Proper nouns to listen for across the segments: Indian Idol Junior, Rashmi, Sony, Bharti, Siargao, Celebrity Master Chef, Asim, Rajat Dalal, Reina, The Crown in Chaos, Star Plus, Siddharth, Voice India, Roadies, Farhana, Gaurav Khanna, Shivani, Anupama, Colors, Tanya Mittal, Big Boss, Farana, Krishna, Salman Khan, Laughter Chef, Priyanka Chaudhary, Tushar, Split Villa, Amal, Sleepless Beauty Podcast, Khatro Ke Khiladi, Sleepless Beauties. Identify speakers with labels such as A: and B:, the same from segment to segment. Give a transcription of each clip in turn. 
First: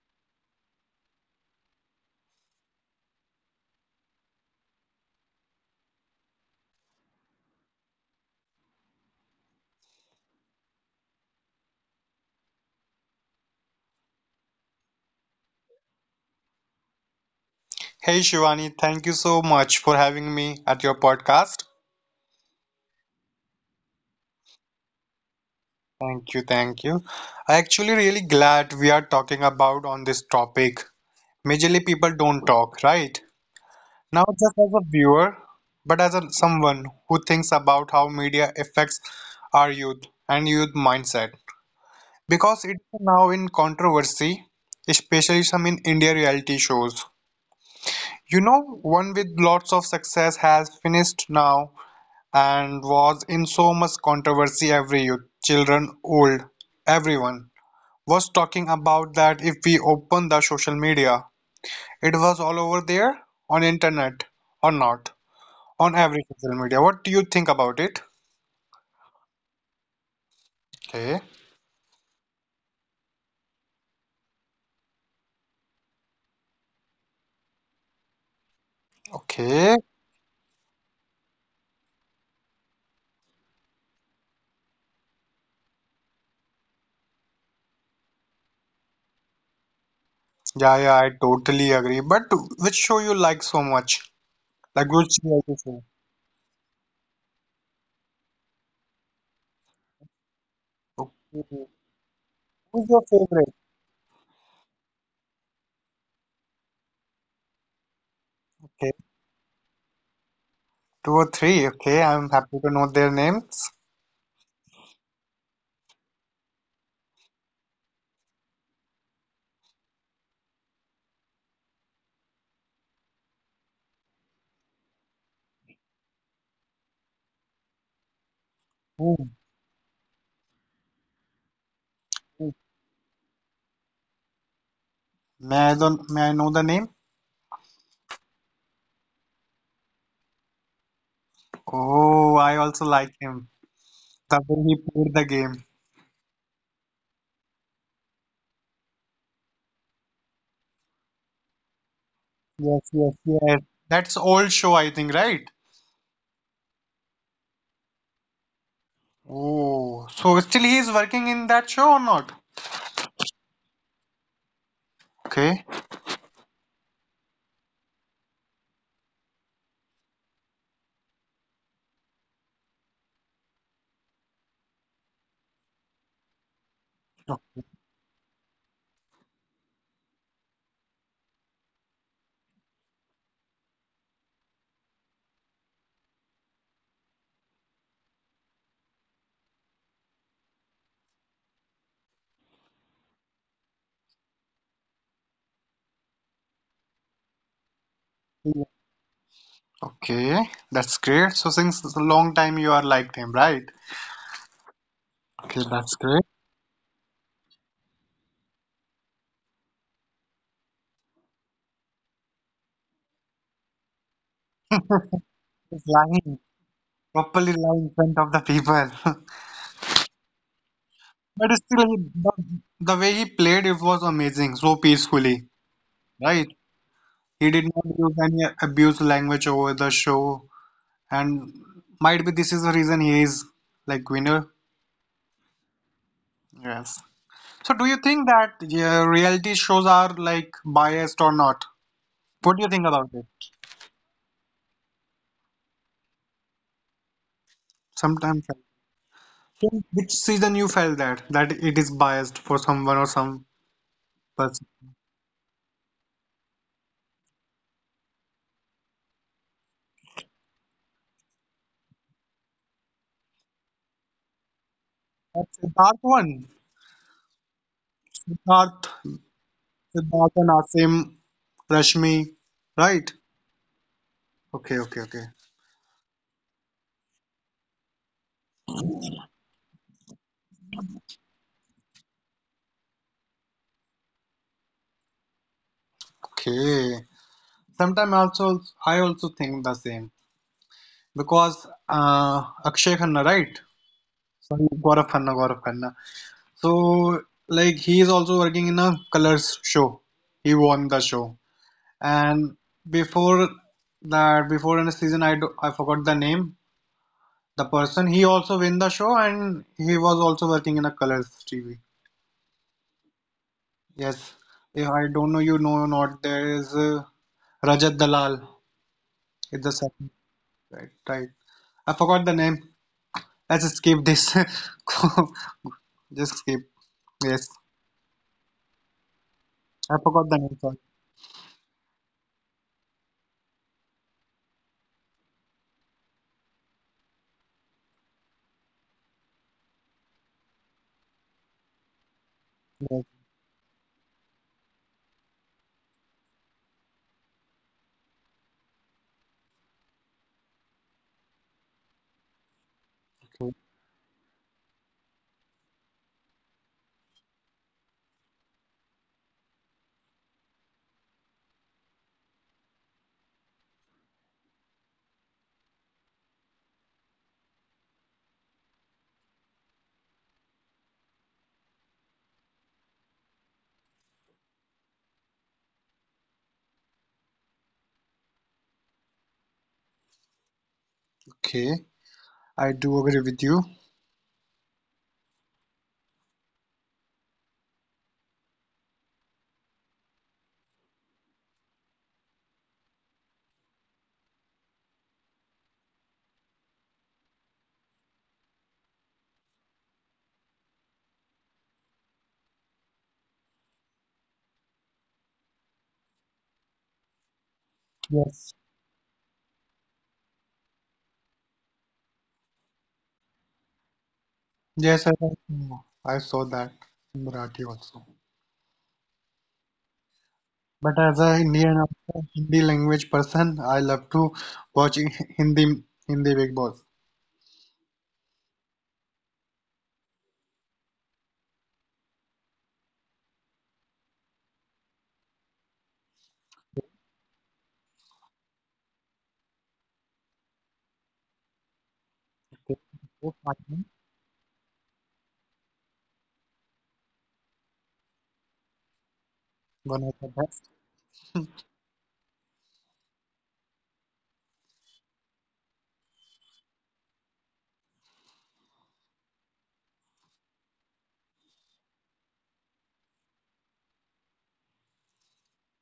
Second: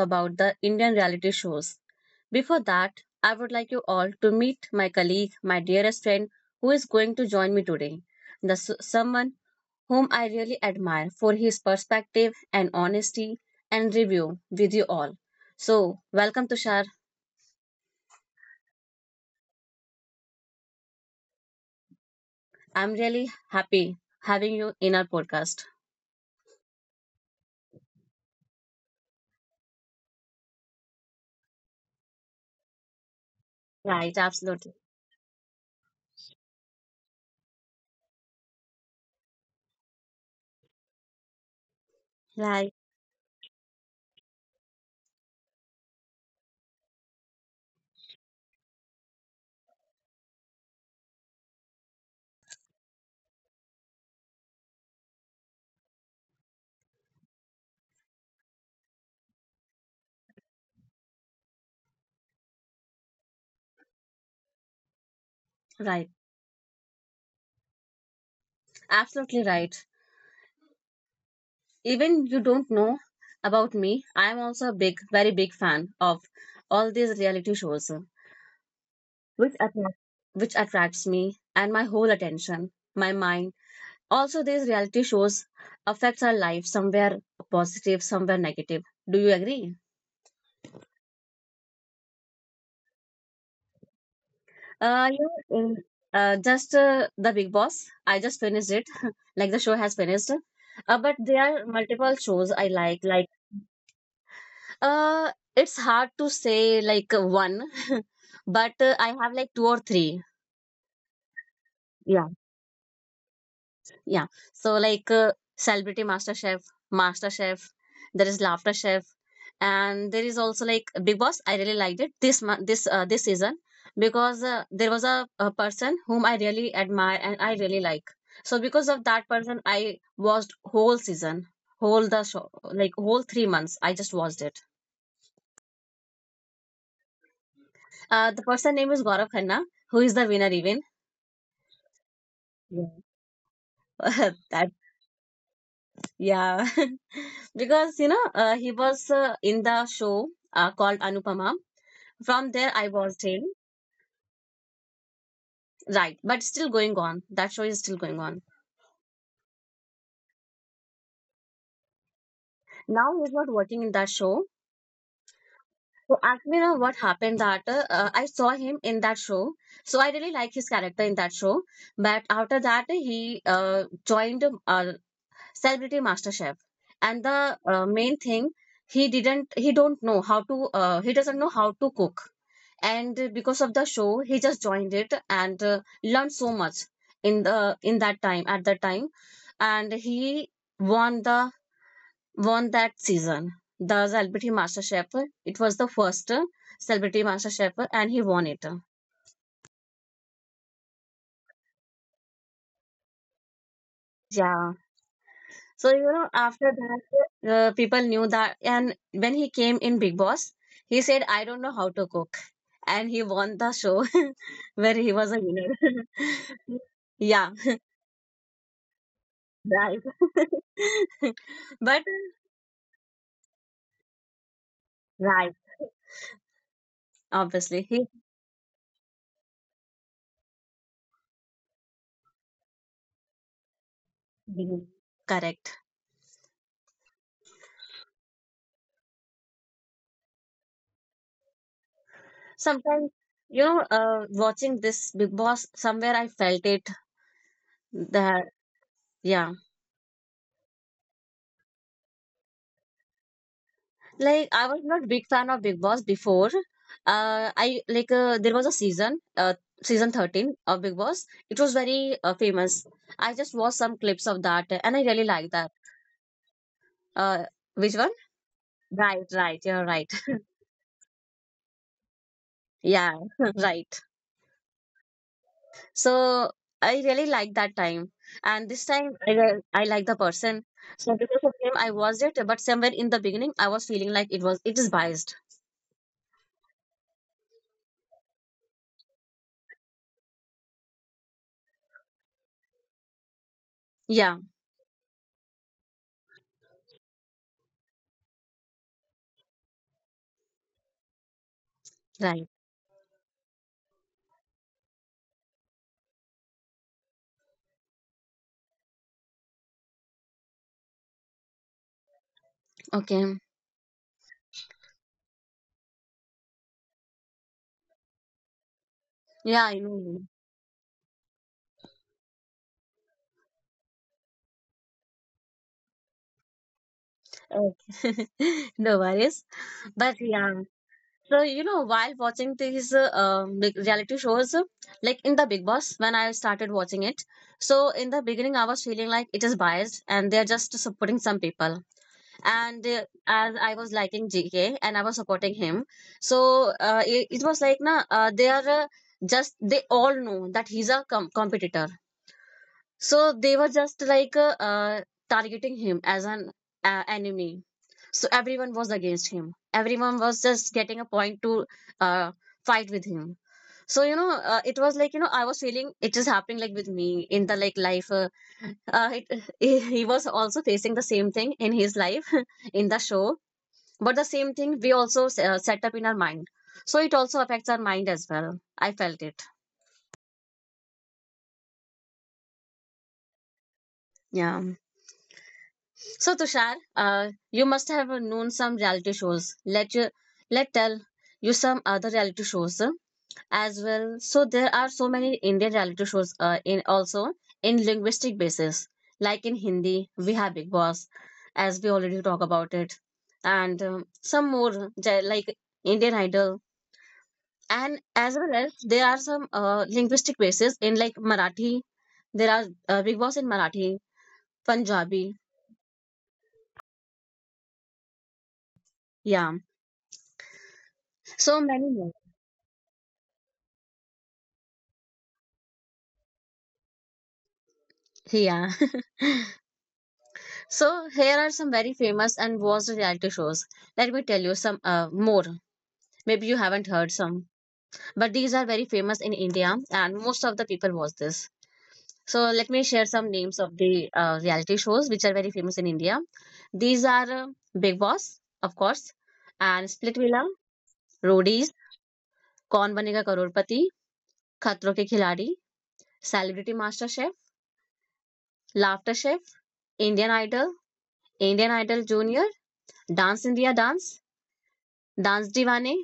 A: about the Indian reality shows. Before that, I would like you all to meet my colleague, my dearest friend who is going to join me today. The someone whom I really admire for his perspective and honesty and review with you all. Welcome Tushar.
B: Hey Shivani, thank you so much for having me at your podcast.
A: I'm really happy having you in our podcast.
B: Thank you, thank you. I actually really glad we are talking about on this topic. Majorly people don't talk, right?
A: Right,
B: Now just as
A: absolutely.
B: a viewer, but as someone who thinks about how media affects our youth and youth mindset. Because
A: Right,
B: it's now in controversy, especially some in India reality shows. You know, one with lots of success has finished now and was in so much controversy every youth, children, old, everyone was talking about that if we open the social media. It was all over there on internet or not on
A: right.
B: every social media. What do you think about it?
A: Absolutely right.
B: Okay.
A: Even you don't know about me, I'm also a big, very big fan of all these reality shows, which
B: Okay.
A: which attracts me and my whole attention, my mind. Also, these reality shows affects our life somewhere positive, somewhere negative. Do you agree?
B: Yeah, yeah, I totally agree. But which show you like so much? Like which
A: You
B: show you
A: know, in,
B: say?
A: just The Big Boss. I just finished it, like the show has finished. But there are
B: Okay.
A: multiple shows I
B: Who's your
A: like, like.
B: favorite?
A: Uh, it's hard to say one, but
B: Okay.
A: uh, I have like two or three.
B: Two or three. Okay,
A: Yeah,
B: I'm happy to know their names.
A: yeah. So Celebrity Master Chef, Master Chef, there is Laughter Chef, and there is also like Big Boss. I really liked it this month, this season because there was a person whom I really admire and I really like. So because of that
B: Hmm,
A: person, I watched whole season, whole the
B: hmm.
A: show, like whole 3 months. I just watched it.
B: May I don't, May I know the name?
A: The person name is Gaurav Khanna, who is the winner even.
B: Oh, I also
A: Yeah.
B: like him. The
A: That,
B: way he played the game.
A: yeah. Because, you know, he was in the show called Anupama. From there, I
B: Yes, yes,
A: watched him.
B: yes. That's old show, I think, right?
A: Right. But still going on. That show is still going on.
B: Oh, so still he is working in that show or not?
A: Now he's not working in that show.
B: Okay.
A: So actually, you know what happened that I saw him in that show. So I really like his character in that show. But after that, he joined celebrity master chef and the
B: Okay,
A: uh, main thing he doesn't know how to cook, and because of the show he just joined it and learned so much in that time, at that time, and he won the won that season, the celebrity master chef. It was the first celebrity master chef and he won it.
B: okay. That's great. So since it's a long time you are liked him, right?
A: Yeah. So,
B: Okay,
A: you
B: that's
A: know,
B: great.
A: after that, people knew that. And when he came in Big Boss, he said, I don't know how to cook. And he won the show, where he was a winner.
B: He's lying,
A: Yeah,
B: properly lying in front of the people.
A: right.
B: But
A: But,
B: still, the, the way he played it was amazing, so
A: right,
B: peacefully, right?
A: obviously,
B: He did
A: he
B: not use any abuse language over the show, and might be this is the reason he is like winner.
A: correct.
B: Yes. So do you think that yeah, reality shows are like biased or not? What do you think
A: Sometimes,
B: about it?
A: you know, watching this Big Boss, somewhere I felt it that,
B: Sometimes, like,
A: yeah.
B: so which season you felt that it is biased for someone or some
A: Like I
B: person?
A: was not big fan of big boss before. I like There was a season season 13 of big boss. It was very famous. I just watched some clips of that and I really like that.
B: Siddharth one,
A: uh which one?
B: Siddharth,
A: Right, right, you're right.
B: Siddharth and Asim, Rashmi,
A: Yeah.
B: right?
A: Right.
B: Okay, okay, okay,
A: So I really like that time. And this time I like the person, so because of him I watched it, but somewhere in the beginning I was feeling like it is biased.
B: okay. Sometimes also I also think the same because Akshay Khanna, right?
A: Yeah,
B: Gaurav Khanna, Gaurav Khanna. So, like, he is also working in a colors show. He won the show.
A: right,
B: And before that, before in the season, I forgot the name. The person, he also win the show and he was also working in a colors TV.
A: okay,
B: Yes. If I don't know you know or not, there is Rajat Dalal. It's
A: yeah,
B: the
A: I
B: second.
A: know.
B: Right, right. I forgot the name. Let's skip this. Just skip. Yes.
A: Okay. No worries.
B: I
A: But
B: forgot the
A: yeah,
B: name. Sorry.
A: so you know, while watching these big reality shows, like in the Big Boss, when I started watching it, so in the beginning, I was feeling like it is biased and they're just supporting some people. And as I was liking GK and I was supporting him, so it was like, nah, they are just, they all know that he's a competitor. So
B: Okay.
A: they were just like targeting him as an enemy. So everyone was against him. Everyone was just getting a point to uh, fight with him. So you know, it was like you know, I was feeling it is happening like with me in the like life. He was also facing the same thing in his life in the show, but the same thing we also set up in our mind. So it also affects our mind as well. I felt it.
B: Okay. I do agree with you.
A: Yeah. So Tushar, you must have known some reality shows. Let tell you some other reality shows as well. So there are so many Indian reality shows in also in linguistic basis. Like in Hindi, we have Big Boss, as we already talk about it, and some more like Indian Idol, and as well as
B: Yes.
A: there are some linguistic bases in like Marathi. There are Big Boss in Marathi, Punjabi,
B: Yes, I saw that in Marathi also.
A: yeah,
B: But
A: so
B: as a
A: many more.
B: Indian, Hindi language person, I love to watch Hindi Big Boss.
A: Yeah. So here are some very famous and watched reality shows. Let me tell you some more. Maybe you haven't heard some, but these are very famous in India, and most of the people watch this. So let me share some names
B: Oh,
A: of
B: I
A: the
B: think
A: reality shows which are very famous in India. These are Big Boss, of course, and Split
B: one of
A: Villa,
B: the best.
A: Roadies, Kaun Banega Karorpati, Khatro Ke Khiladi, Celebrity Master Chef, Laughter Chef, Indian Idol, Indian Idol Junior, Dance India Dance, Dance Divane,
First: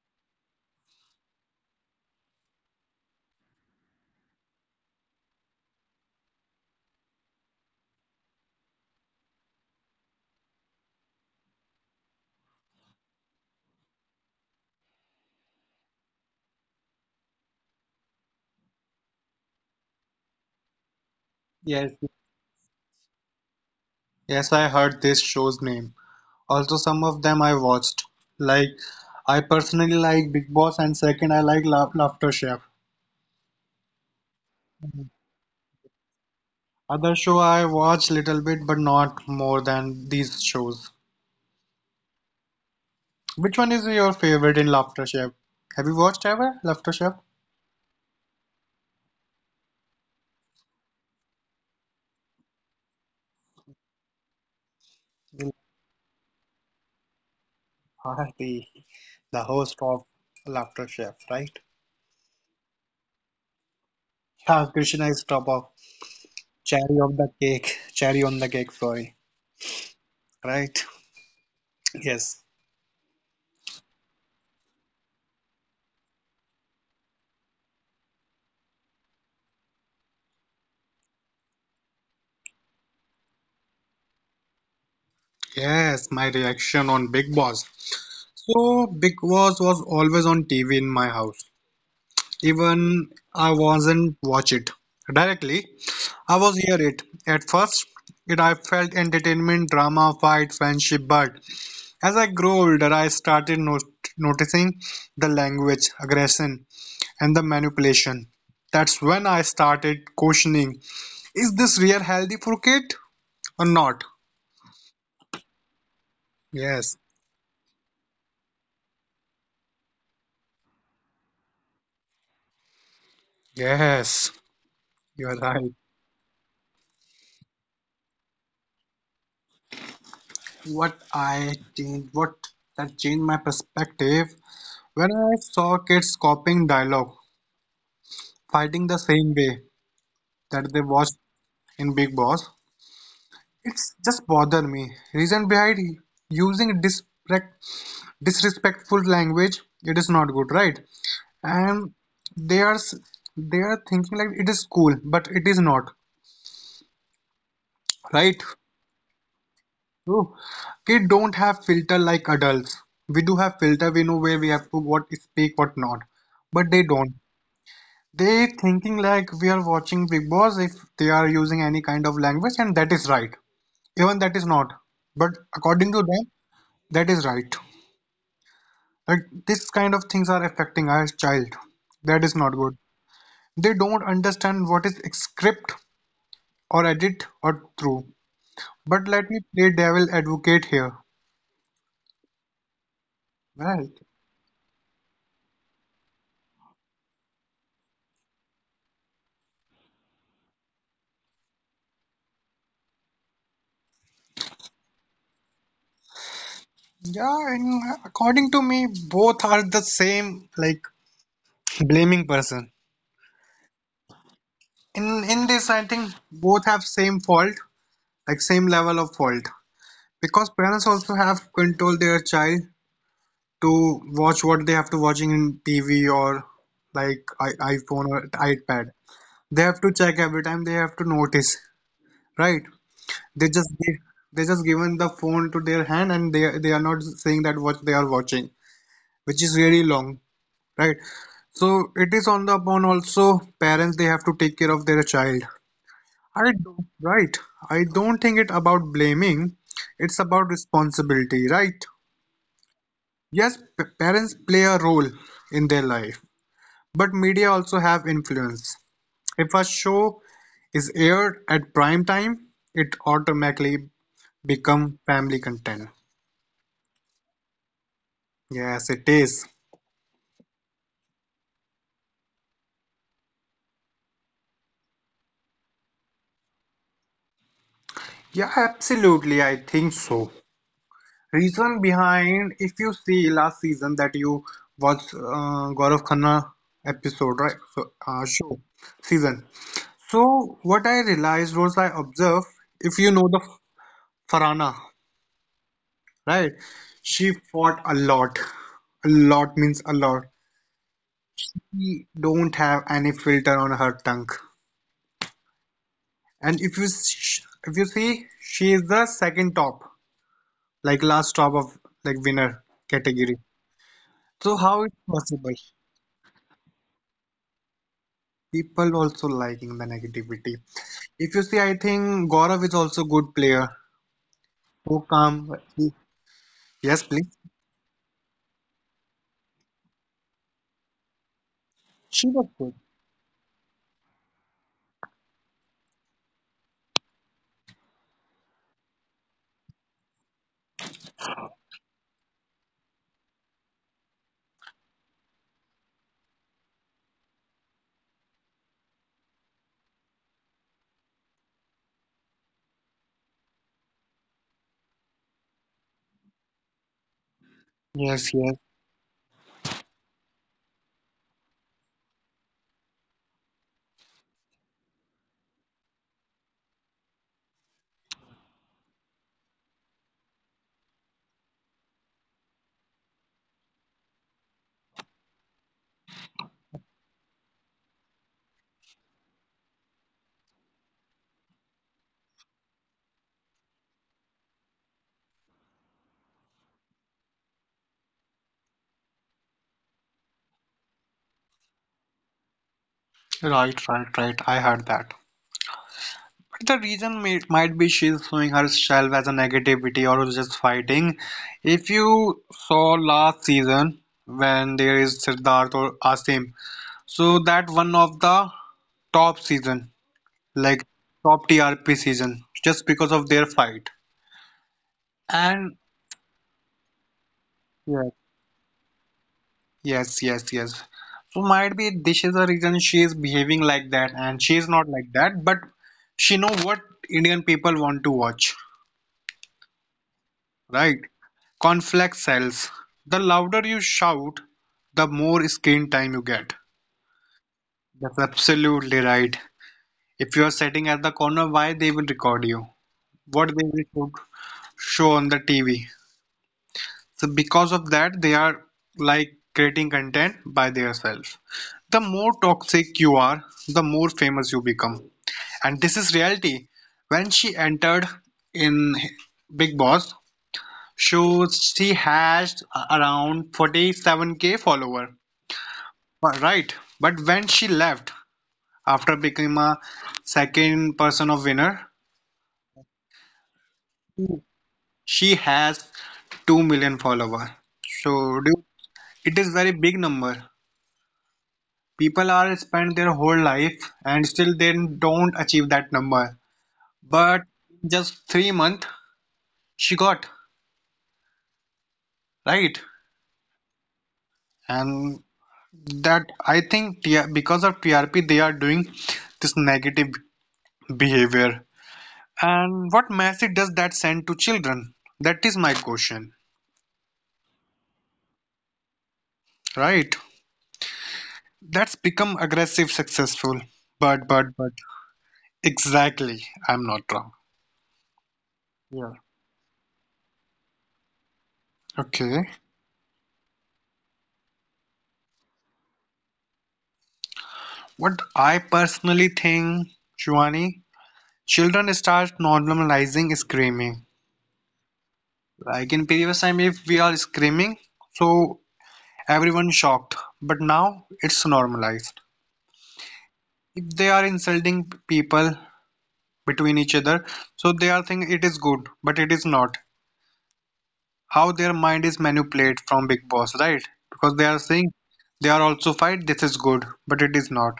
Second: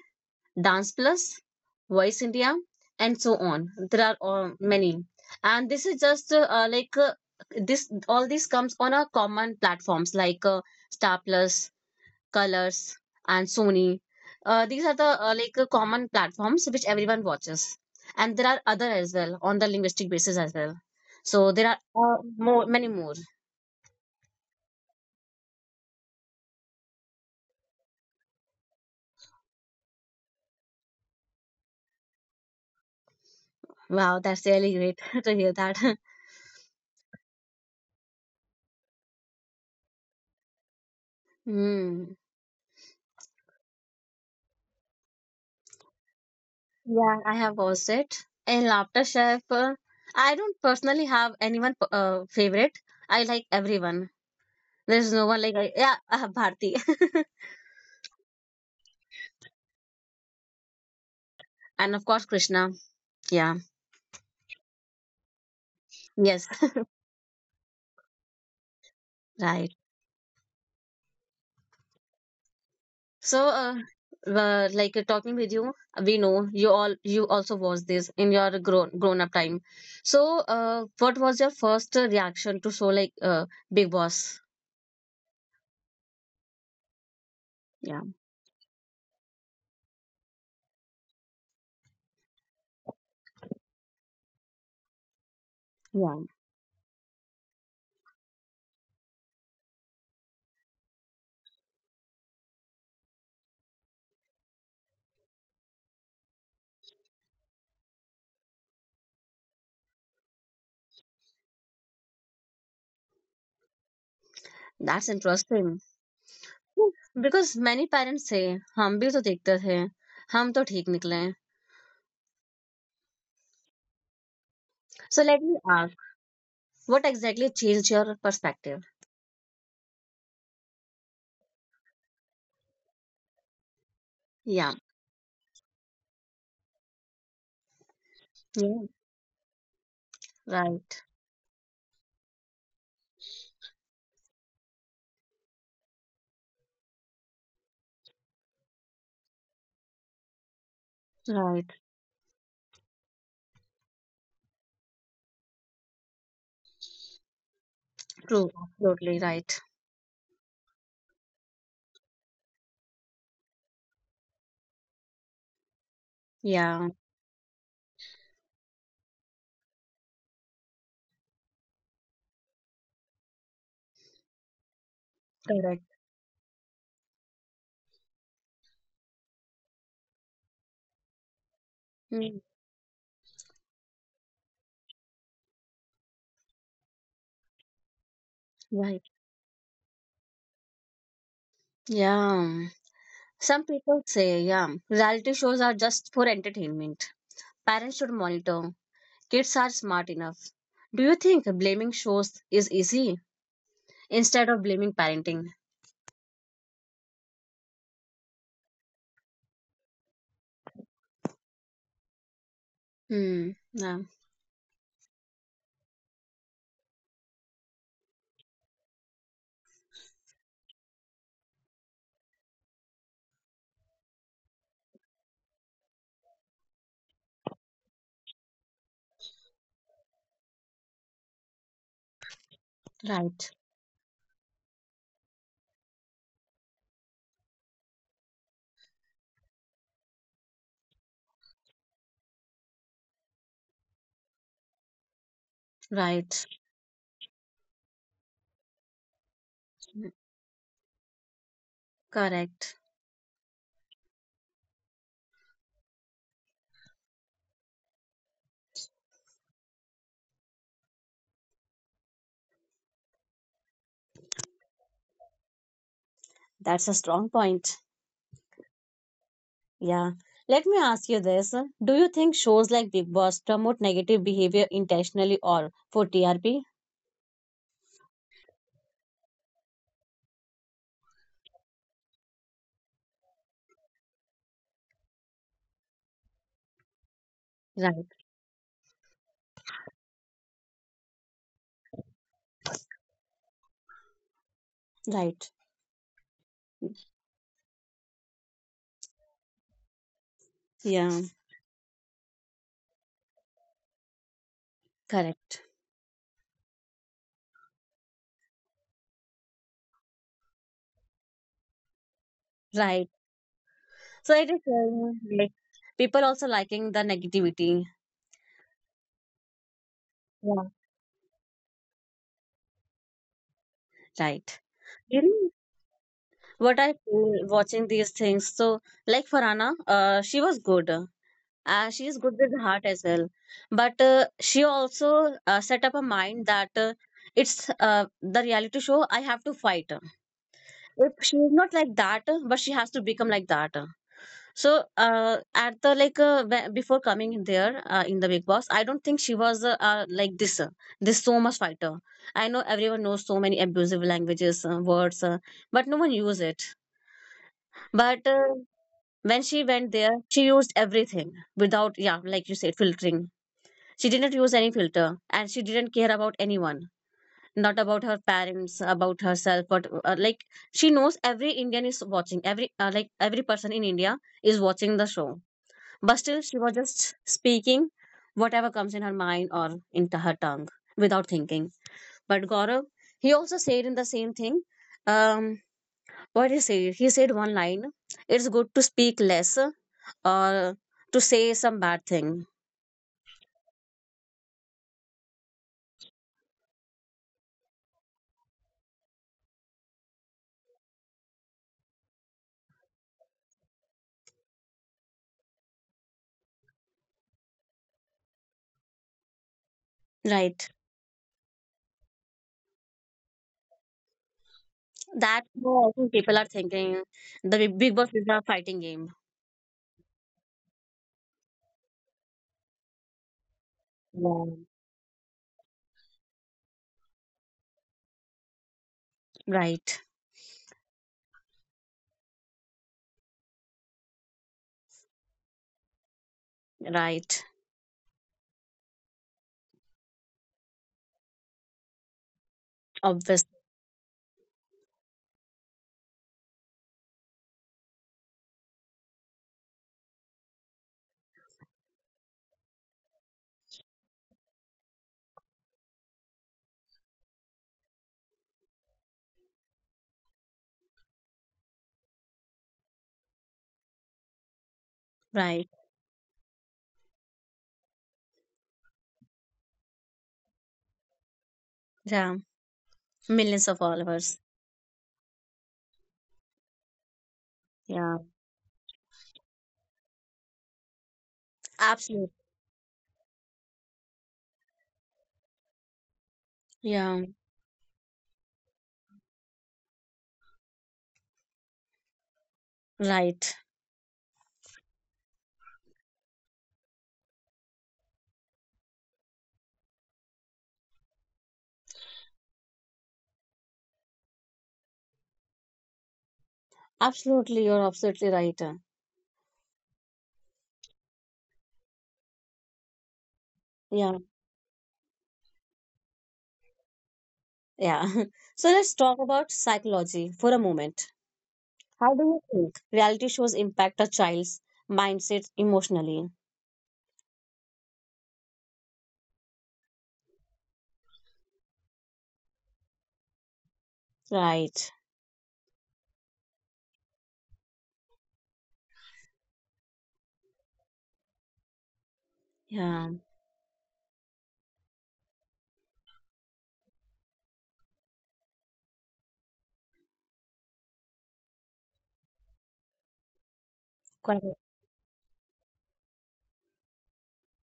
A: Dance Plus, Voice India, and so on. There are many, and this is just this. All this comes on a common platforms like Star Plus, Colors, and Sony. These are the common platforms which everyone watches, and there are other as well on the linguistic basis as well. So there are
B: Yes.
A: many more.
B: Yes, I heard this show's name. Also, some of them I watched. Like, I personally like Big Boss, and second, I like La Laughter Chef.
A: Wow, that's really great to hear that.
B: Other show I watch little bit, but not more than these shows.
A: Hmm.
B: Which one is your favorite in Laughter Chef? Have you watched ever Laughter Chef?
A: Yeah, I have watched it. And Laughter Chef, I don't personally have anyone favorite. I like everyone. There's no one like I, yeah, I have Bharti,
B: Are the host of Laughter Chef, right?
A: and of course Krishna. Yeah,
B: Yeah, Krishna is top of
A: yes,
B: cherry on the cake, cherry on the cake, sorry,
A: right.
B: right? Yes,
A: So, talking with you, we know you also watched this in your grown up time. So, what was your first reaction to Big Boss?
B: yes, my reaction on Big Boss.
A: Yeah,
B: So Big Boss was always on TV in my house. Even I wasn't watch it directly. I
A: yeah,
B: was hear it. At first, it I felt entertainment, drama, fight, friendship, but as I grew older, I started noticing the language, aggression, and the manipulation. That's when I started questioning is this real healthy for kid or not?
A: that's interesting.
B: Yes,
A: Because many parents say, हम भी तो देखते थे, हम तो ठीक निकले.
B: yes, you're
A: So let
B: right.
A: me ask, what exactly changed your perspective?
B: What I changed, what That changed my perspective
A: Yeah.
B: when I saw kids copying dialogue, fighting the
A: Yeah.
B: same way that they watched
A: Right.
B: in Big Boss. It's just bothered me. Reason behind using disrespectful language, it is not good, right?
A: Right.
B: And they they are thinking like it is cool, but it is not right.
A: True. Absolutely right.
B: Ooh. Kids don't have filter like adults. We do have filter, we know where we have to what speak what not, but they
A: Yeah.
B: don't. They thinking like we are watching Big Boss, if they are using any kind of language and that is right, even that is not, but
A: Correct.
B: according to them that is right. Like this kind of things are affecting our child, that is not
A: Mm,
B: good. They don't understand what is script or edit or through. But
A: right.
B: let me play devil advocate here.
A: Yeah. Some
B: Right.
A: people say, yeah, reality shows are just for entertainment. Parents should monitor. Kids are smart enough. Do you think blaming shows is easy instead of blaming parenting?
B: Yeah, and according to me, both are the same like blaming person.
A: Hmm. Yeah.
B: In this I think both have same fault, like same level of fault. Because parents also have control their child to watch what they have to watching in TV or like iPhone or iPad. They have to check every time, they have to notice, right? They just
A: Right.
B: give, they just given the phone to their hand and they are not saying that what they are watching, which is really long, right? So it is on the upon also parents they have to take care of their child. I
A: Right.
B: do right. I don't think it about blaming. It's about responsibility, right?
A: Correct.
B: Yes, parents play a role in their life, but media also have influence. If a show is aired at prime time, it automatically become family content.
A: That's a strong point.
B: Yes, it is.
A: Yeah. Let me ask you this. Do you think shows like Big Boss promote negative behavior intentionally or for TRP?
B: Yeah, absolutely. I think so. Reason behind, if you see last season that you watched Gaurav Khanna episode, right? So,
A: Right.
B: show season. So what I realized was I observed, if you know the Farhana,
A: Right.
B: right? She fought a lot. A lot means a lot.
A: Yeah.
B: She don't have any filter on her tongue.
A: Correct.
B: And if you see, she is the second top, like last top of like winner
A: Right.
B: category.
A: So
B: So
A: it is
B: how it's possible?
A: like people also liking the negativity.
B: People also liking the negativity.
A: Yeah.
B: If you see, I think Gaurav is also good player.
A: Right.
B: So
A: You
B: calm.
A: know
B: He.
A: what
B: Yes,
A: I
B: please.
A: feel watching these things. So like Farana, she was good. She
B: She
A: is
B: was
A: good
B: good.
A: with heart as well, but she also set up a mind that it's the reality show I have to fight. If she is not like that but she has to become like that. So at the before coming in there in the big boss, I don't think she was like this this so much fighter. I know everyone knows so many abusive languages words, but no one use it.
B: Yes,
A: but
B: yes.
A: uh, when she went there she used everything without, yeah, like you said, filtering. She didn't use any filter and she didn't care about anyone, not about her parents, about herself. But like she knows every Indian is watching, every every person in India is watching the show. But still, she was just speaking whatever comes in her mind or into her tongue without thinking. But Gaurav, he also said in the same thing. Um, what did he say? He said one line: "It's good to speak less or to say some bad thing."
B: Right, right, right. I heard that. But the reason might be she's showing herself as a negativity or just fighting. If you saw last season when there is Siddharth or Asim, so that one of the top season like
A: Right.
B: top TRP season just because of their fight.
A: That's
B: And
A: what people are thinking. The
B: yeah,
A: Big Boss is a fighting game.
B: yes, yes, yes. So might be this is the reason she is behaving like that, and she
A: Yeah.
B: is not like that, but she know what Indian people want to watch,
A: Right,
B: right? Conflict sells. The louder you shout, the more screen time you get.
A: right.
B: That's absolutely right. If you are sitting at the corner, why they will record you? What they
A: Obvious,
B: will show on the TV? So because of that, they are like creating content by themselves. The more toxic you are, the more famous you become. And this is reality. When she entered in Big Boss, she has around 47k follower.
A: right.
B: Right. But when she left after becoming a second person of winner,
A: Yeah. Millions of followers.
B: she has 2 million follower. So
A: Yeah.
B: it is very big number. People
A: Absolutely.
B: are spend their whole life and still they don't achieve that number. But
A: Yeah.
B: just 3 months she got right,
A: Right.
B: and that I think because of TRP they are doing this negative behavior. And what message does that send to children? That is my question,
A: Absolutely. You're absolutely right.
B: right? That's become aggressive, successful.
A: Yeah.
B: But Exactly, I'm not wrong.
A: Yeah. So
B: Yeah.
A: let's talk about psychology for a moment. How do
B: Okay.
A: you think reality shows impact a child's mindset emotionally?
B: What I personally think, Shivani, children start normalizing screaming.
A: Right.
B: Like in previous time, if we are screaming, so everyone shocked. But now it's normalized.
A: Yeah.
B: If they are insulting people between each other, so they are thinking it is good, but it is not. How their mind is manipulated from Big Boss, right? Because they are
A: Correct.
B: saying they are also fight. This is good, but it is not.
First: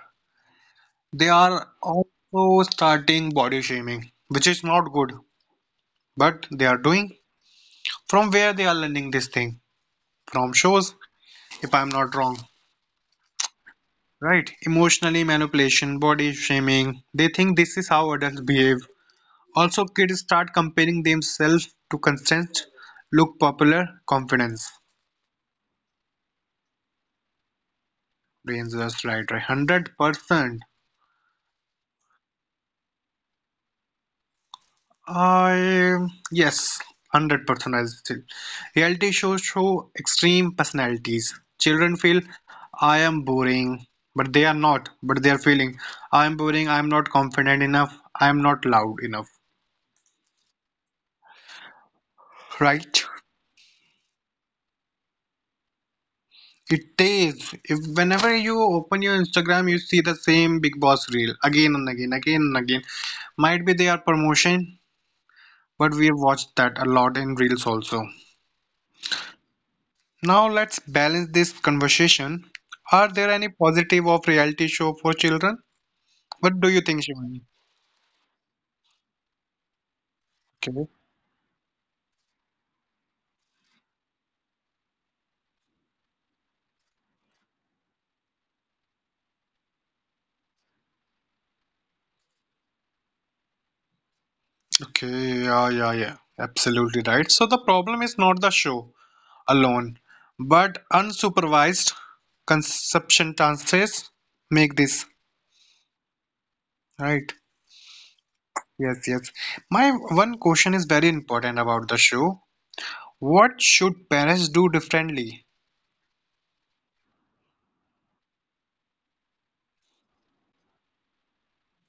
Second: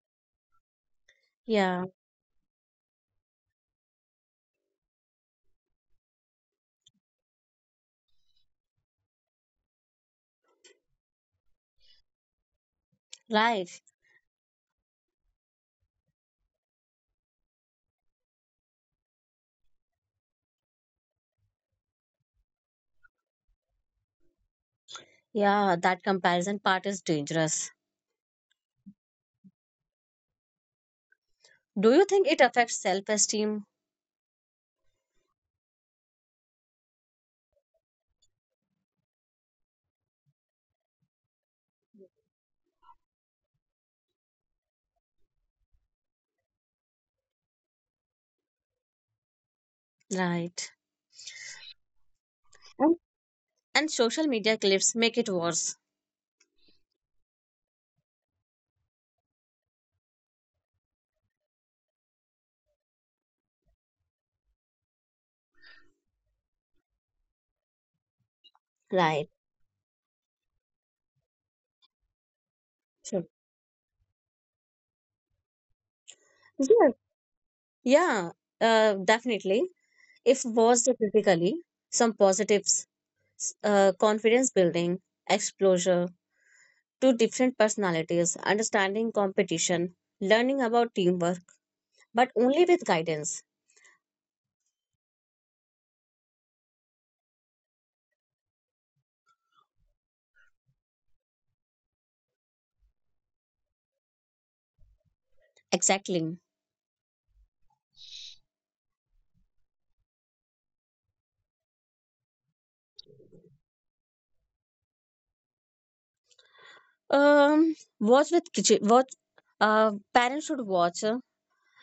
B: They are
A: Yeah.
B: also starting body shaming, which is not good, but they are doing. From where they are learning this thing? From shows, if I'm not wrong.
A: Right.
B: Right? Emotionally manipulation, body shaming. They think this is how adults behave. Also, kids start comparing themselves to constant look popular confidence.
A: Yeah. That comparison part is dangerous.
B: Dangerous, right? Right? 100%.
A: Do you think it affects self esteem?
B: I Yes, 100%. I still reality shows show extreme personalities. Children feel I am boring, but they are not. But they are feeling I am boring. I am not confident enough. I am not loud enough.
A: Right. And,
B: Right?
A: and social media clips make it worse.
B: It is. If whenever you open your Instagram, you see the same Big Boss reel again and again, again and again. Might be their promotion, but we have watched that a lot in reels also.
A: Right.
B: Now let's balance this conversation. Are there
A: Sure.
B: any positive of reality show for children? What do you
A: Yeah.
B: think, Shivani?
A: Yeah, definitely. If
B: Okay.
A: watched critically, some positives, confidence building, exposure to different personalities, understanding competition, learning about teamwork, but only with guidance.
B: Okay, yeah, yeah, yeah. Absolutely right. So the problem is not the show alone, but unsupervised consumption transfers make this.
A: Exactly.
B: Right. Yes, yes. My one question is very important about the show. What should parents do differently?
A: Watch with kitchen. Watch. Parents should watch. uh,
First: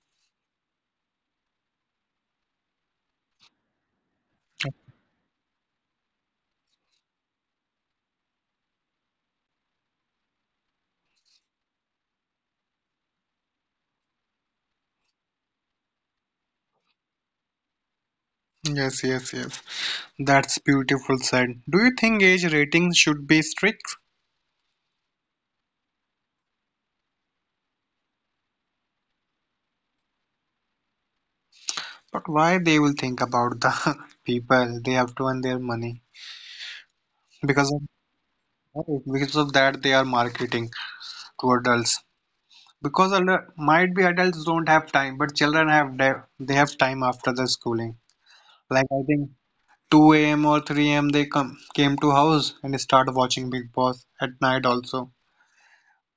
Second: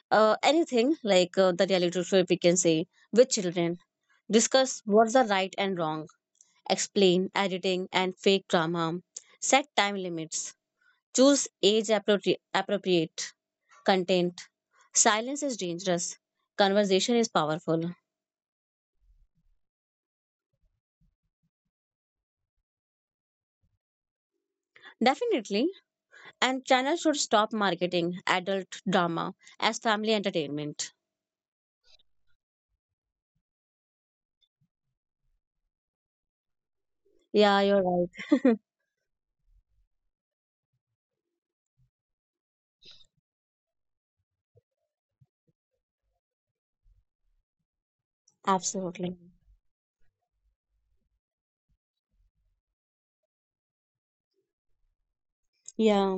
A: uh, Anything like the reality show if we can say with children, discuss what's the right and wrong, explain editing and fake drama, set time limits, choose appropriate content. Silence is dangerous, conversation is powerful.
B: Yes, yes, yes. That's beautiful said. Do you think age ratings should be strict?
A: Definitely, and channel should stop marketing adult drama as family entertainment.
B: But why they will think about the people? They have to earn their money.
A: Yeah,
B: Because of
A: you're right.
B: because of that they are marketing to adults. Might be adults don't have time, but they have time after the schooling. Like I
A: Absolutely.
B: think 2 a.m. or 3 a.m. they come came to house and start watching Big Boss at night also.
A: Yeah,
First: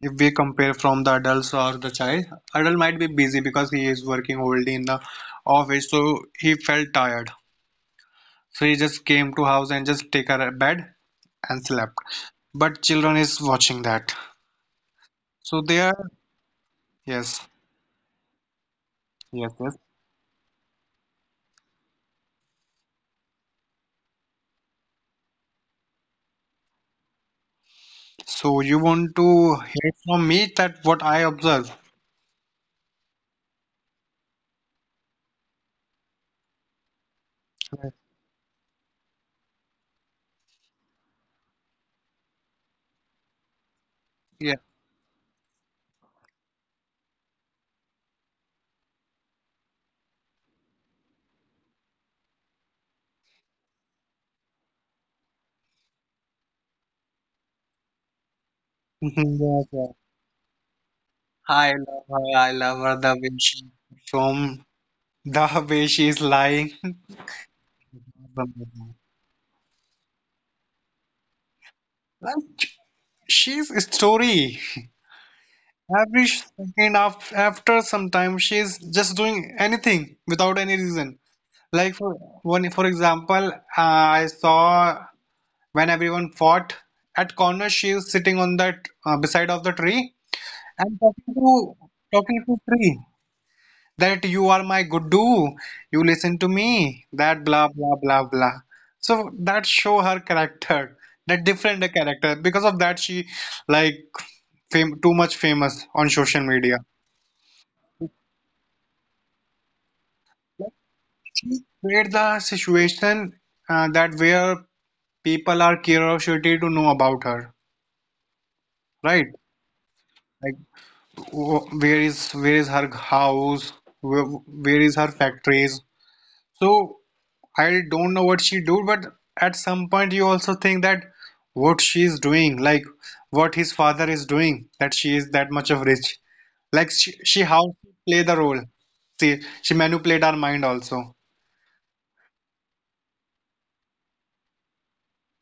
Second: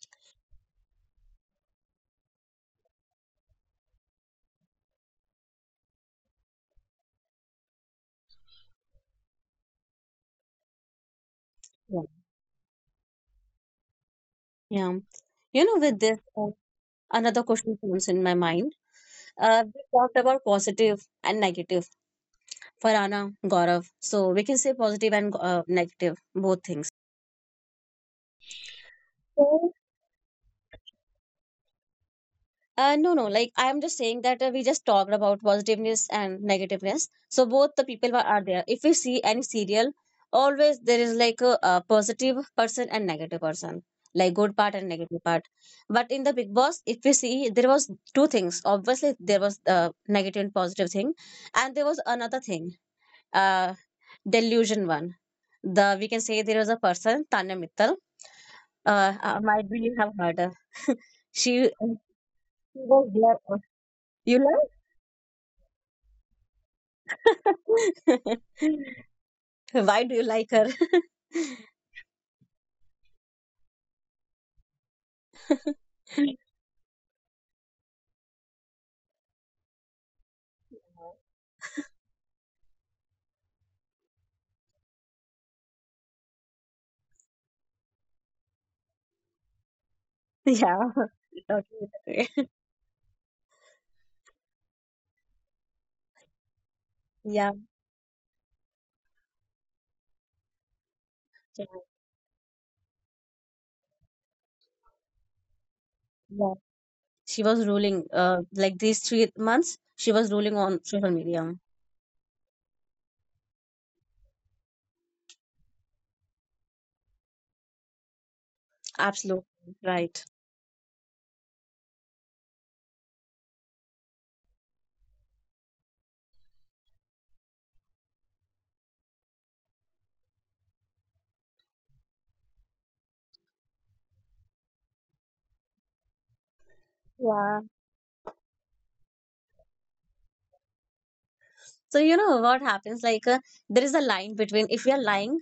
B: If we compare from the adults or the child, adult might be busy because he is working already in the office, so he felt tired. So he just came to house and just take a bed and slept.
A: yeah,
B: But children is watching that.
A: yeah.
B: So
A: you know
B: they
A: with
B: are
A: this Another
B: yes,
A: question comes in my mind.
B: yes, yes.
A: We talked about positive and negative. Farana, Gaurav. So we can say positive and negative, both things.
B: So you want to
A: So,
B: hear from me that what I observe?
A: no, no. Like I'm just saying that we just talked about positiveness and negativeness. So both the people are there. If we see any serial, always there is like a positive person and negative person, like
B: Yeah.
A: good part and negative part. But in the Big Boss, if we see, there was two things. Obviously, there was negative and positive thing, and there was another thing, uh, delusion one. The We can say there was a person, Tanya Mittal.
B: Yes,
A: Might be
B: yes.
A: you have heard her. She
B: I love her. I love her
A: was
B: the way
A: there.
B: she
A: You
B: from
A: like?
B: the way she's lying.
A: Why do you like her?
B: Like she's a story. Every after some time, she's just doing anything without any reason. Like for one, for example, I saw when everyone fought at corner, she is sitting on that beside of the tree
A: Yeah.
B: and
A: Okay.
B: talking to tree. That you are my Gudu, you listen to me, that
A: Yeah.
B: blah blah blah blah. So that show her character, that
A: Yeah.
B: different character. Because of that, she like fam too much famous on social
A: Yeah.
B: media.
A: She was ruling. Like these 3 months, she was ruling
B: Like,
A: on social media.
B: she create the situation that where people are curiosity to know about her, right?
A: Absolutely right.
B: Like where is her house, where is her factories. So I don't know what she do, but at some point you also think that what she is doing, like what his father is doing, that she is that much of rich. Like she
A: Yeah.
B: how she play the role. See, she manipulate our mind also.
A: So you know what happens? Like there is a line between if we are lying,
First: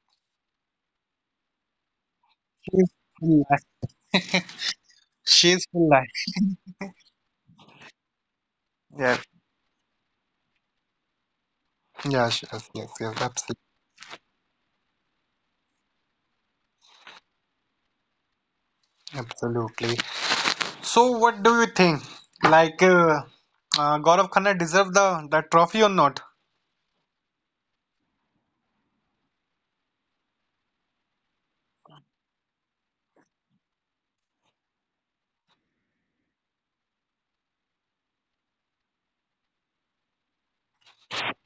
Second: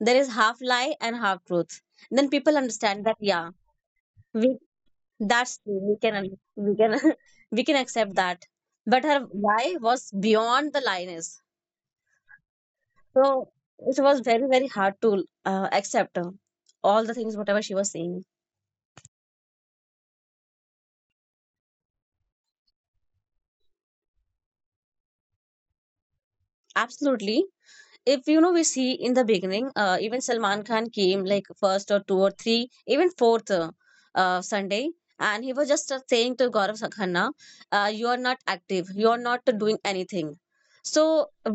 A: there is half lie and half truth. Then people understand that yeah,
B: Yes.
A: we
B: She
A: that's
B: is
A: true.
B: full
A: We can
B: life.
A: we can we can accept that. But her
B: Yeah.
A: lie was beyond the line is.
B: Yes, yes, yes, yes,
A: So
B: absolutely.
A: it was very, very hard to accept all the things whatever she was saying.
B: Absolutely. So what do you think? Like uh, Gaurav Khanna deserve the trophy or not?
A: Absolutely, if you know we see in the beginning, even Salman Khan came like first or two or three, even fourth, Sunday, and he was just saying to Gaurav Khanna, you are not active, you are not doing anything. So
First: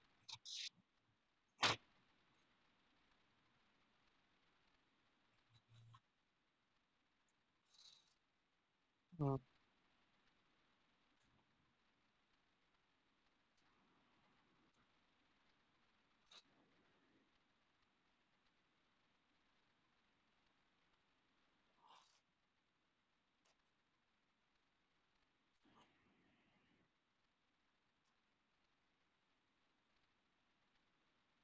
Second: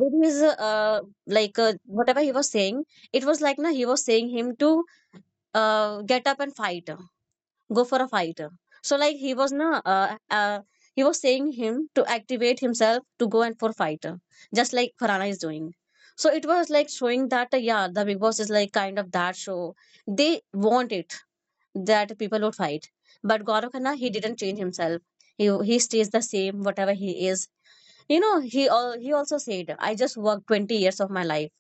A: with his uh, like whatever he was saying, it was like na, he was saying him to get up and fight, go for a fight. So like he
B: Mm,
A: was na he was saying him to activate himself to go and for fight, just like Farhana is doing. So it was like showing that yeah, the Big Boss is like kind of that show. They want it that people would fight, but Gaurav Khanna, he didn't change himself. He stays the same whatever he is. You know, he all he also said, I just worked 20 years of my life,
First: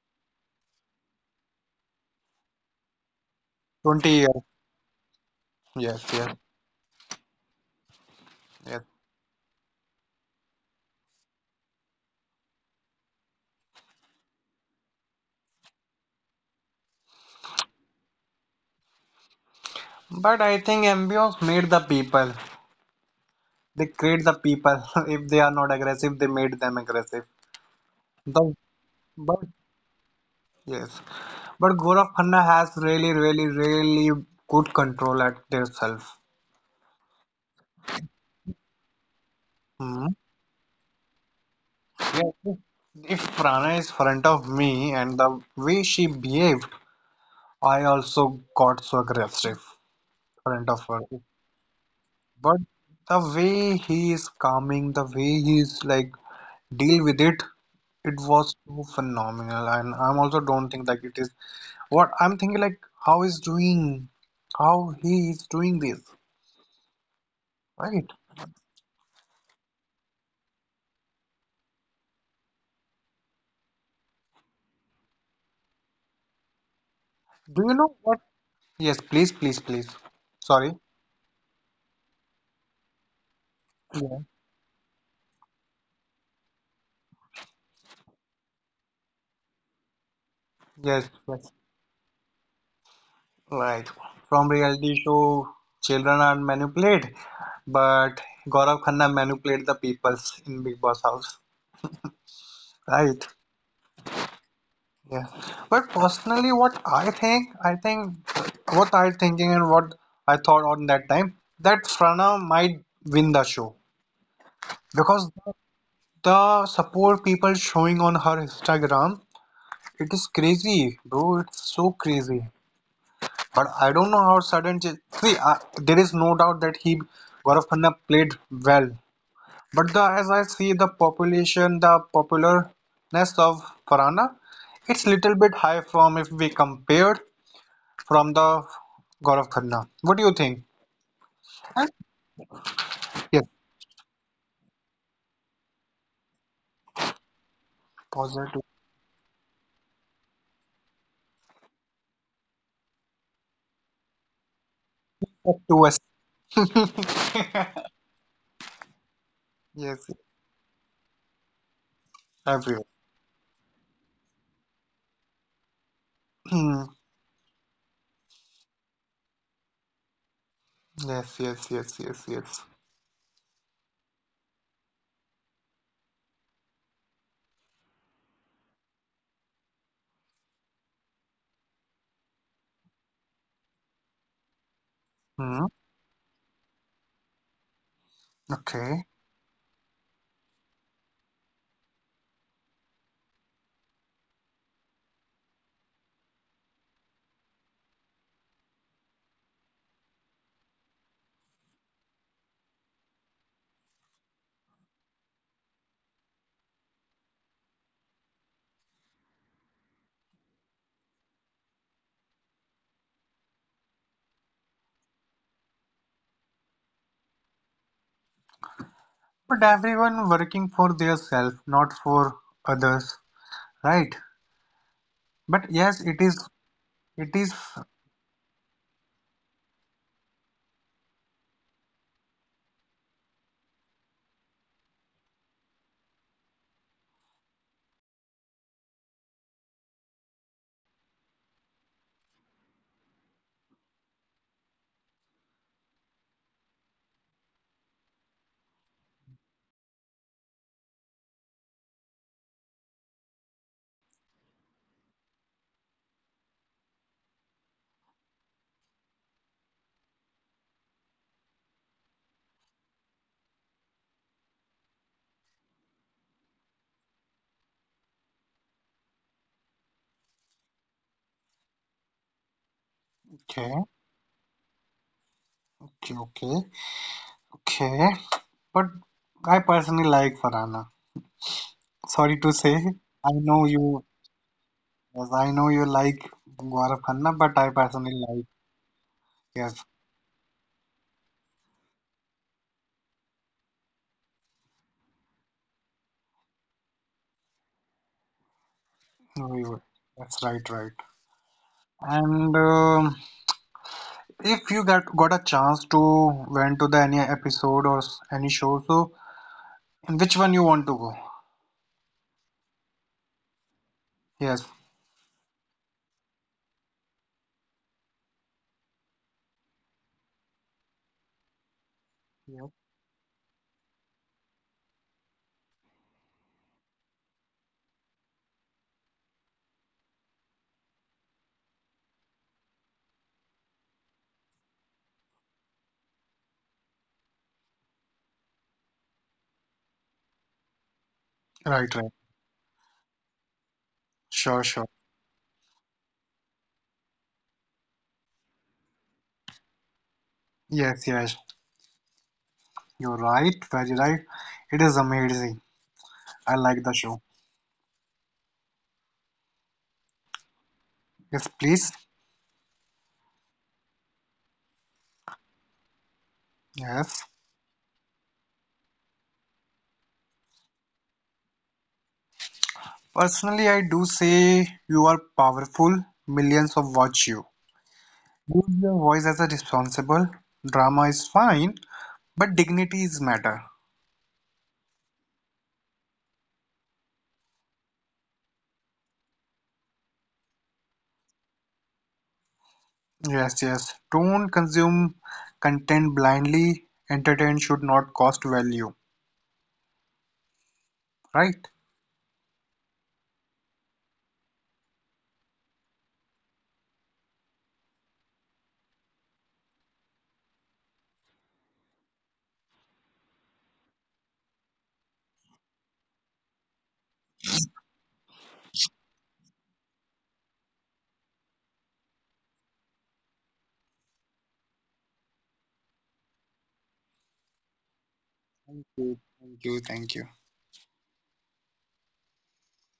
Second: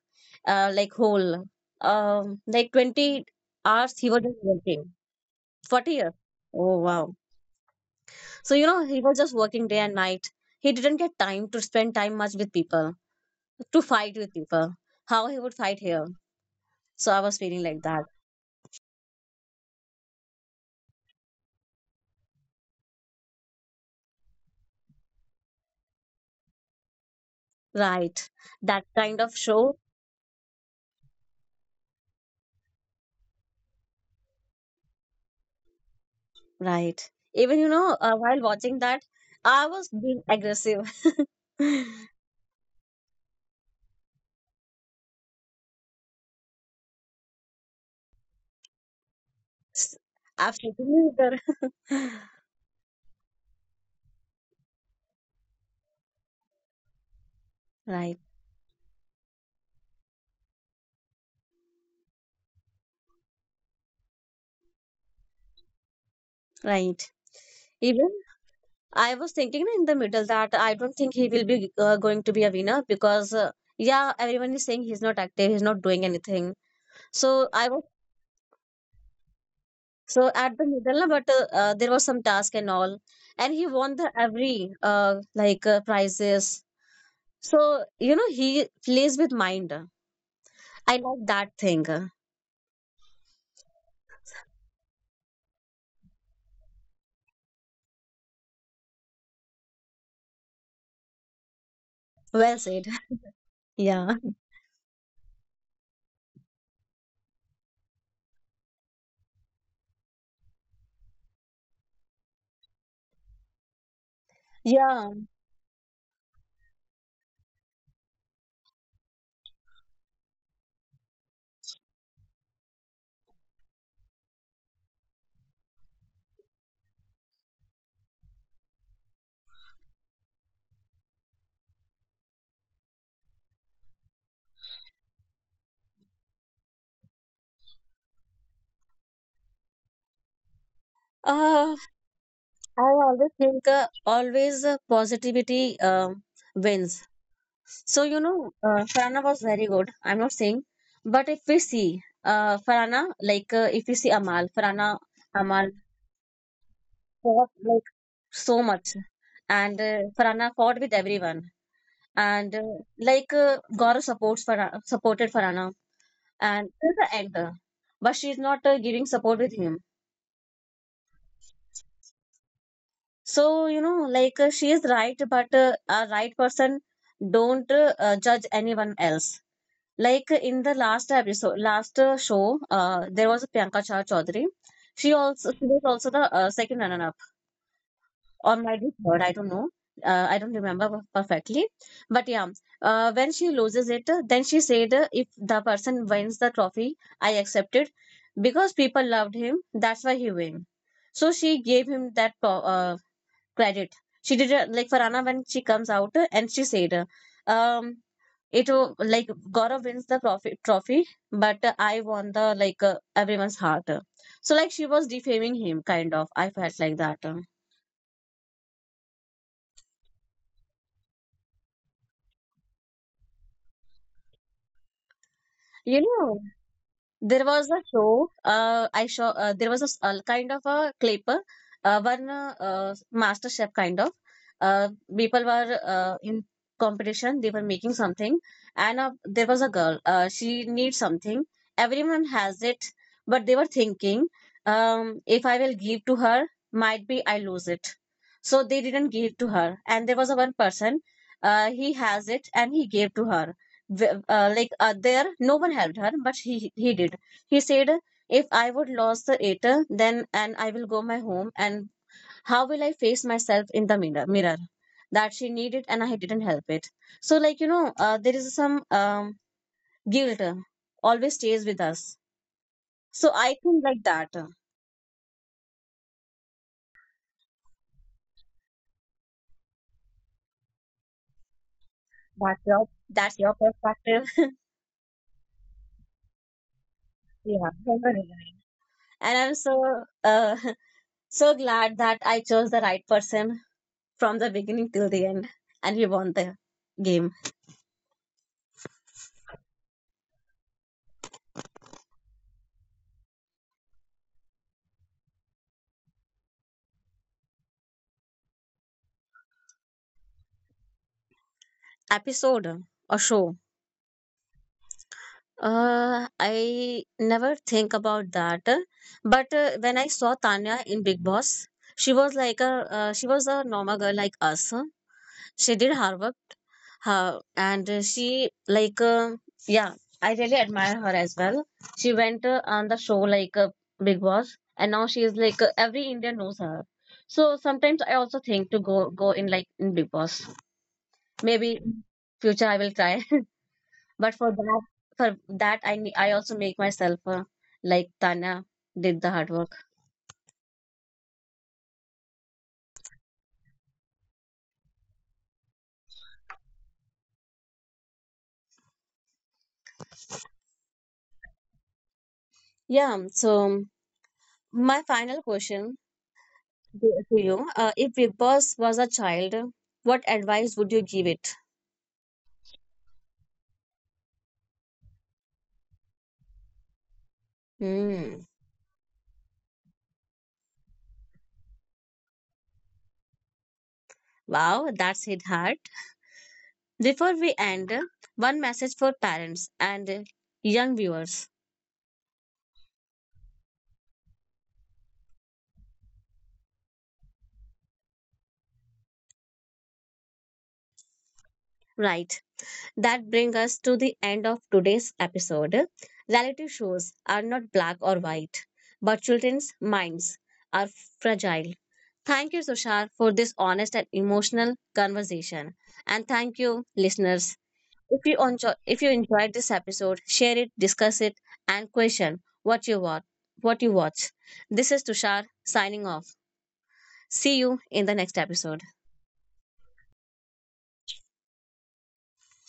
A: like whole, like 20 hours he
B: 20
A: was just
B: years.
A: working, forty
B: Yes,
A: years.
B: yes,
A: Oh wow, so, you know,
B: yes.
A: he was just working day and night. He didn't get time to spend time much with people, to fight with people. How he would fight here. So I was feeling like that.
B: But I think ambience made the people. They create the people. If they are not aggressive, they made them aggressive.
A: Right.
B: The,
A: That kind of
B: but
A: show.
B: yes, but Gaurav Khanna has really, really, really good control at their self.
A: Right. Even, you know, while watching that, I was
B: Hmm.
A: being aggressive.
B: Yeah. If Prana is front of me and the way she behaved, I also got so aggressive
A: S-
B: front of her.
A: Absolutely.
B: But the way he is calming, the way he is like deal with it, it
A: Right.
B: was so phenomenal. And I'm also don't think that it is what I'm thinking like how is doing how he is doing this,
A: Right.
B: right?
A: Even I was thinking in the middle that I don't think he will be going to be a winner because, yeah, everyone is saying he's not active, he's not doing anything.
B: Do
A: So
B: you
A: I
B: know
A: was,
B: what? Yes, please, please, please.
A: so
B: Sorry.
A: at the middle, na, but there was some task and all, and he
B: Yeah.
A: won the every like prizes. So you know, he plays with mind.
B: Yes,
A: I like
B: yes.
A: that thing.
B: Right. From reality show, children are manipulated, but Gaurav Khanna manipulated the peoples in Big Boss house,
A: Well said.
B: right?
A: Yeah,
B: Yeah. But personally, what I think what I thinking and what I thought on that time, that Frana might win the show because
A: yeah.
B: the support people showing on her Instagram, it is crazy, bro. It's so crazy. But I don't know how sudden. See, there is no doubt that he Gaurav Khanna played well. But the as I see the population, the popularness of Farhana, it's little bit high from if we compare from the Gaurav Khanna. What do you think? And-
A: Uh, I
B: Yes,
A: always think, always positivity wins. So you
B: positive.
A: know, Farana was very good. I'm not saying, but if we see Farana, like if we see Amal, Farana,
B: Up to
A: Amal,
B: us.
A: so much, and
B: Yes,
A: Farhana fought with everyone, and
B: everywhere.
A: like Gaurav supports Farhana, supported Farhana, and till the end, but she's not giving support with him.
B: Yes, yes, yes, yes, yes.
A: So you know, like she is right, but a right person don't judge anyone else, like in the last episode, last show, there was a Priyanka Char Chaudhary.
B: Hmm.
A: She was also the second runner, or maybe
B: Okay.
A: third, I don't know. I don't remember perfectly, but yeah, when she loses it, then she said, "If the person wins the trophy, I accept it because people loved him. That's why he win." So she gave him that credit. She did, like Farana, when she comes out, and she said, um, "It like Gaurav wins the trophy, but I won the like everyone's heart." So like she was defaming him, kind of. I felt like that.
B: But everyone working for their self, not for others, right? But
A: You
B: yes, it
A: know,
B: is. It
A: there
B: is.
A: was a show, I saw, there was a kind of a clip, one master chef kind of, uh, people were in competition, they were making something, and there was a girl, she needs something, everyone has it, but they were thinking, if I will give to her, might be I lose it, so they didn't give to her, and there was a one person, he has it and he gave to her. Like there no one helped her, but he did. He said, if I would lose the it, then, and I will go my home, and how will I face myself in the mirror? That she needed and I didn't help it. So like you know, there is some guilt always stays with us. So I
B: Okay.
A: think like that.
B: Okay. Okay. Okay. But I personally like Farhana. Sorry to say,
A: That's your
B: I
A: that's
B: know
A: your
B: you.
A: perspective.
B: Yes, I know you like Gaurav Khanna, but I
A: Yeah.
B: personally like.
A: Definitely. And I'm
B: Yes.
A: so so glad that I chose the right person from the beginning till the end, and we won the game.
B: We were- That's right. Right. And if you got a chance to went to the any episode or any show, so. And which one you want to go?
A: Episode or show.
B: Yes,
A: I never think about that. But when I saw Tanya in Big Boss, she was
B: yeah.
A: like a, she was a normal girl like us. Uh, she did her work, her, and she like yeah, I really admire her as well. She went on the show like, Big Boss, and now she is like every Indian knows her. So sometimes I also think to go in like in Big Boss.
B: Right,
A: Maybe
B: right.
A: future I will try. But
B: Sure,
A: for
B: sure.
A: that, for that, I also make myself like Tanya did the hard work.
B: Yes, yes. You're right, very right. It is amazing. I like the show. Yes, please.
A: Yeah. So my final question
B: Yes.
A: to you: If Big Boss was a child, what advice would you give it?
B: Personally, I do say you are powerful. Millions of watch you.
A: Hmm.
B: Use your voice as a responsible. Drama is fine, but dignity is matter.
A: Wow, that's hit hard. Before we end, one message for parents and young viewers.
B: Yes, yes. Don't consume content blindly. Entertain should not cost value. Right?
A: Right. That brings us to the end of today's episode. Reality shows are not black or white, but children's minds are fragile. Thank you, Sushar, for this honest and emotional conversation. And thank you, listeners. If you enjoyed this episode, share it, discuss it, and question what you watch. What you watch. This is Tushar signing off. See you in the next
B: Thank
A: episode.
B: you. Thank you. Thank you.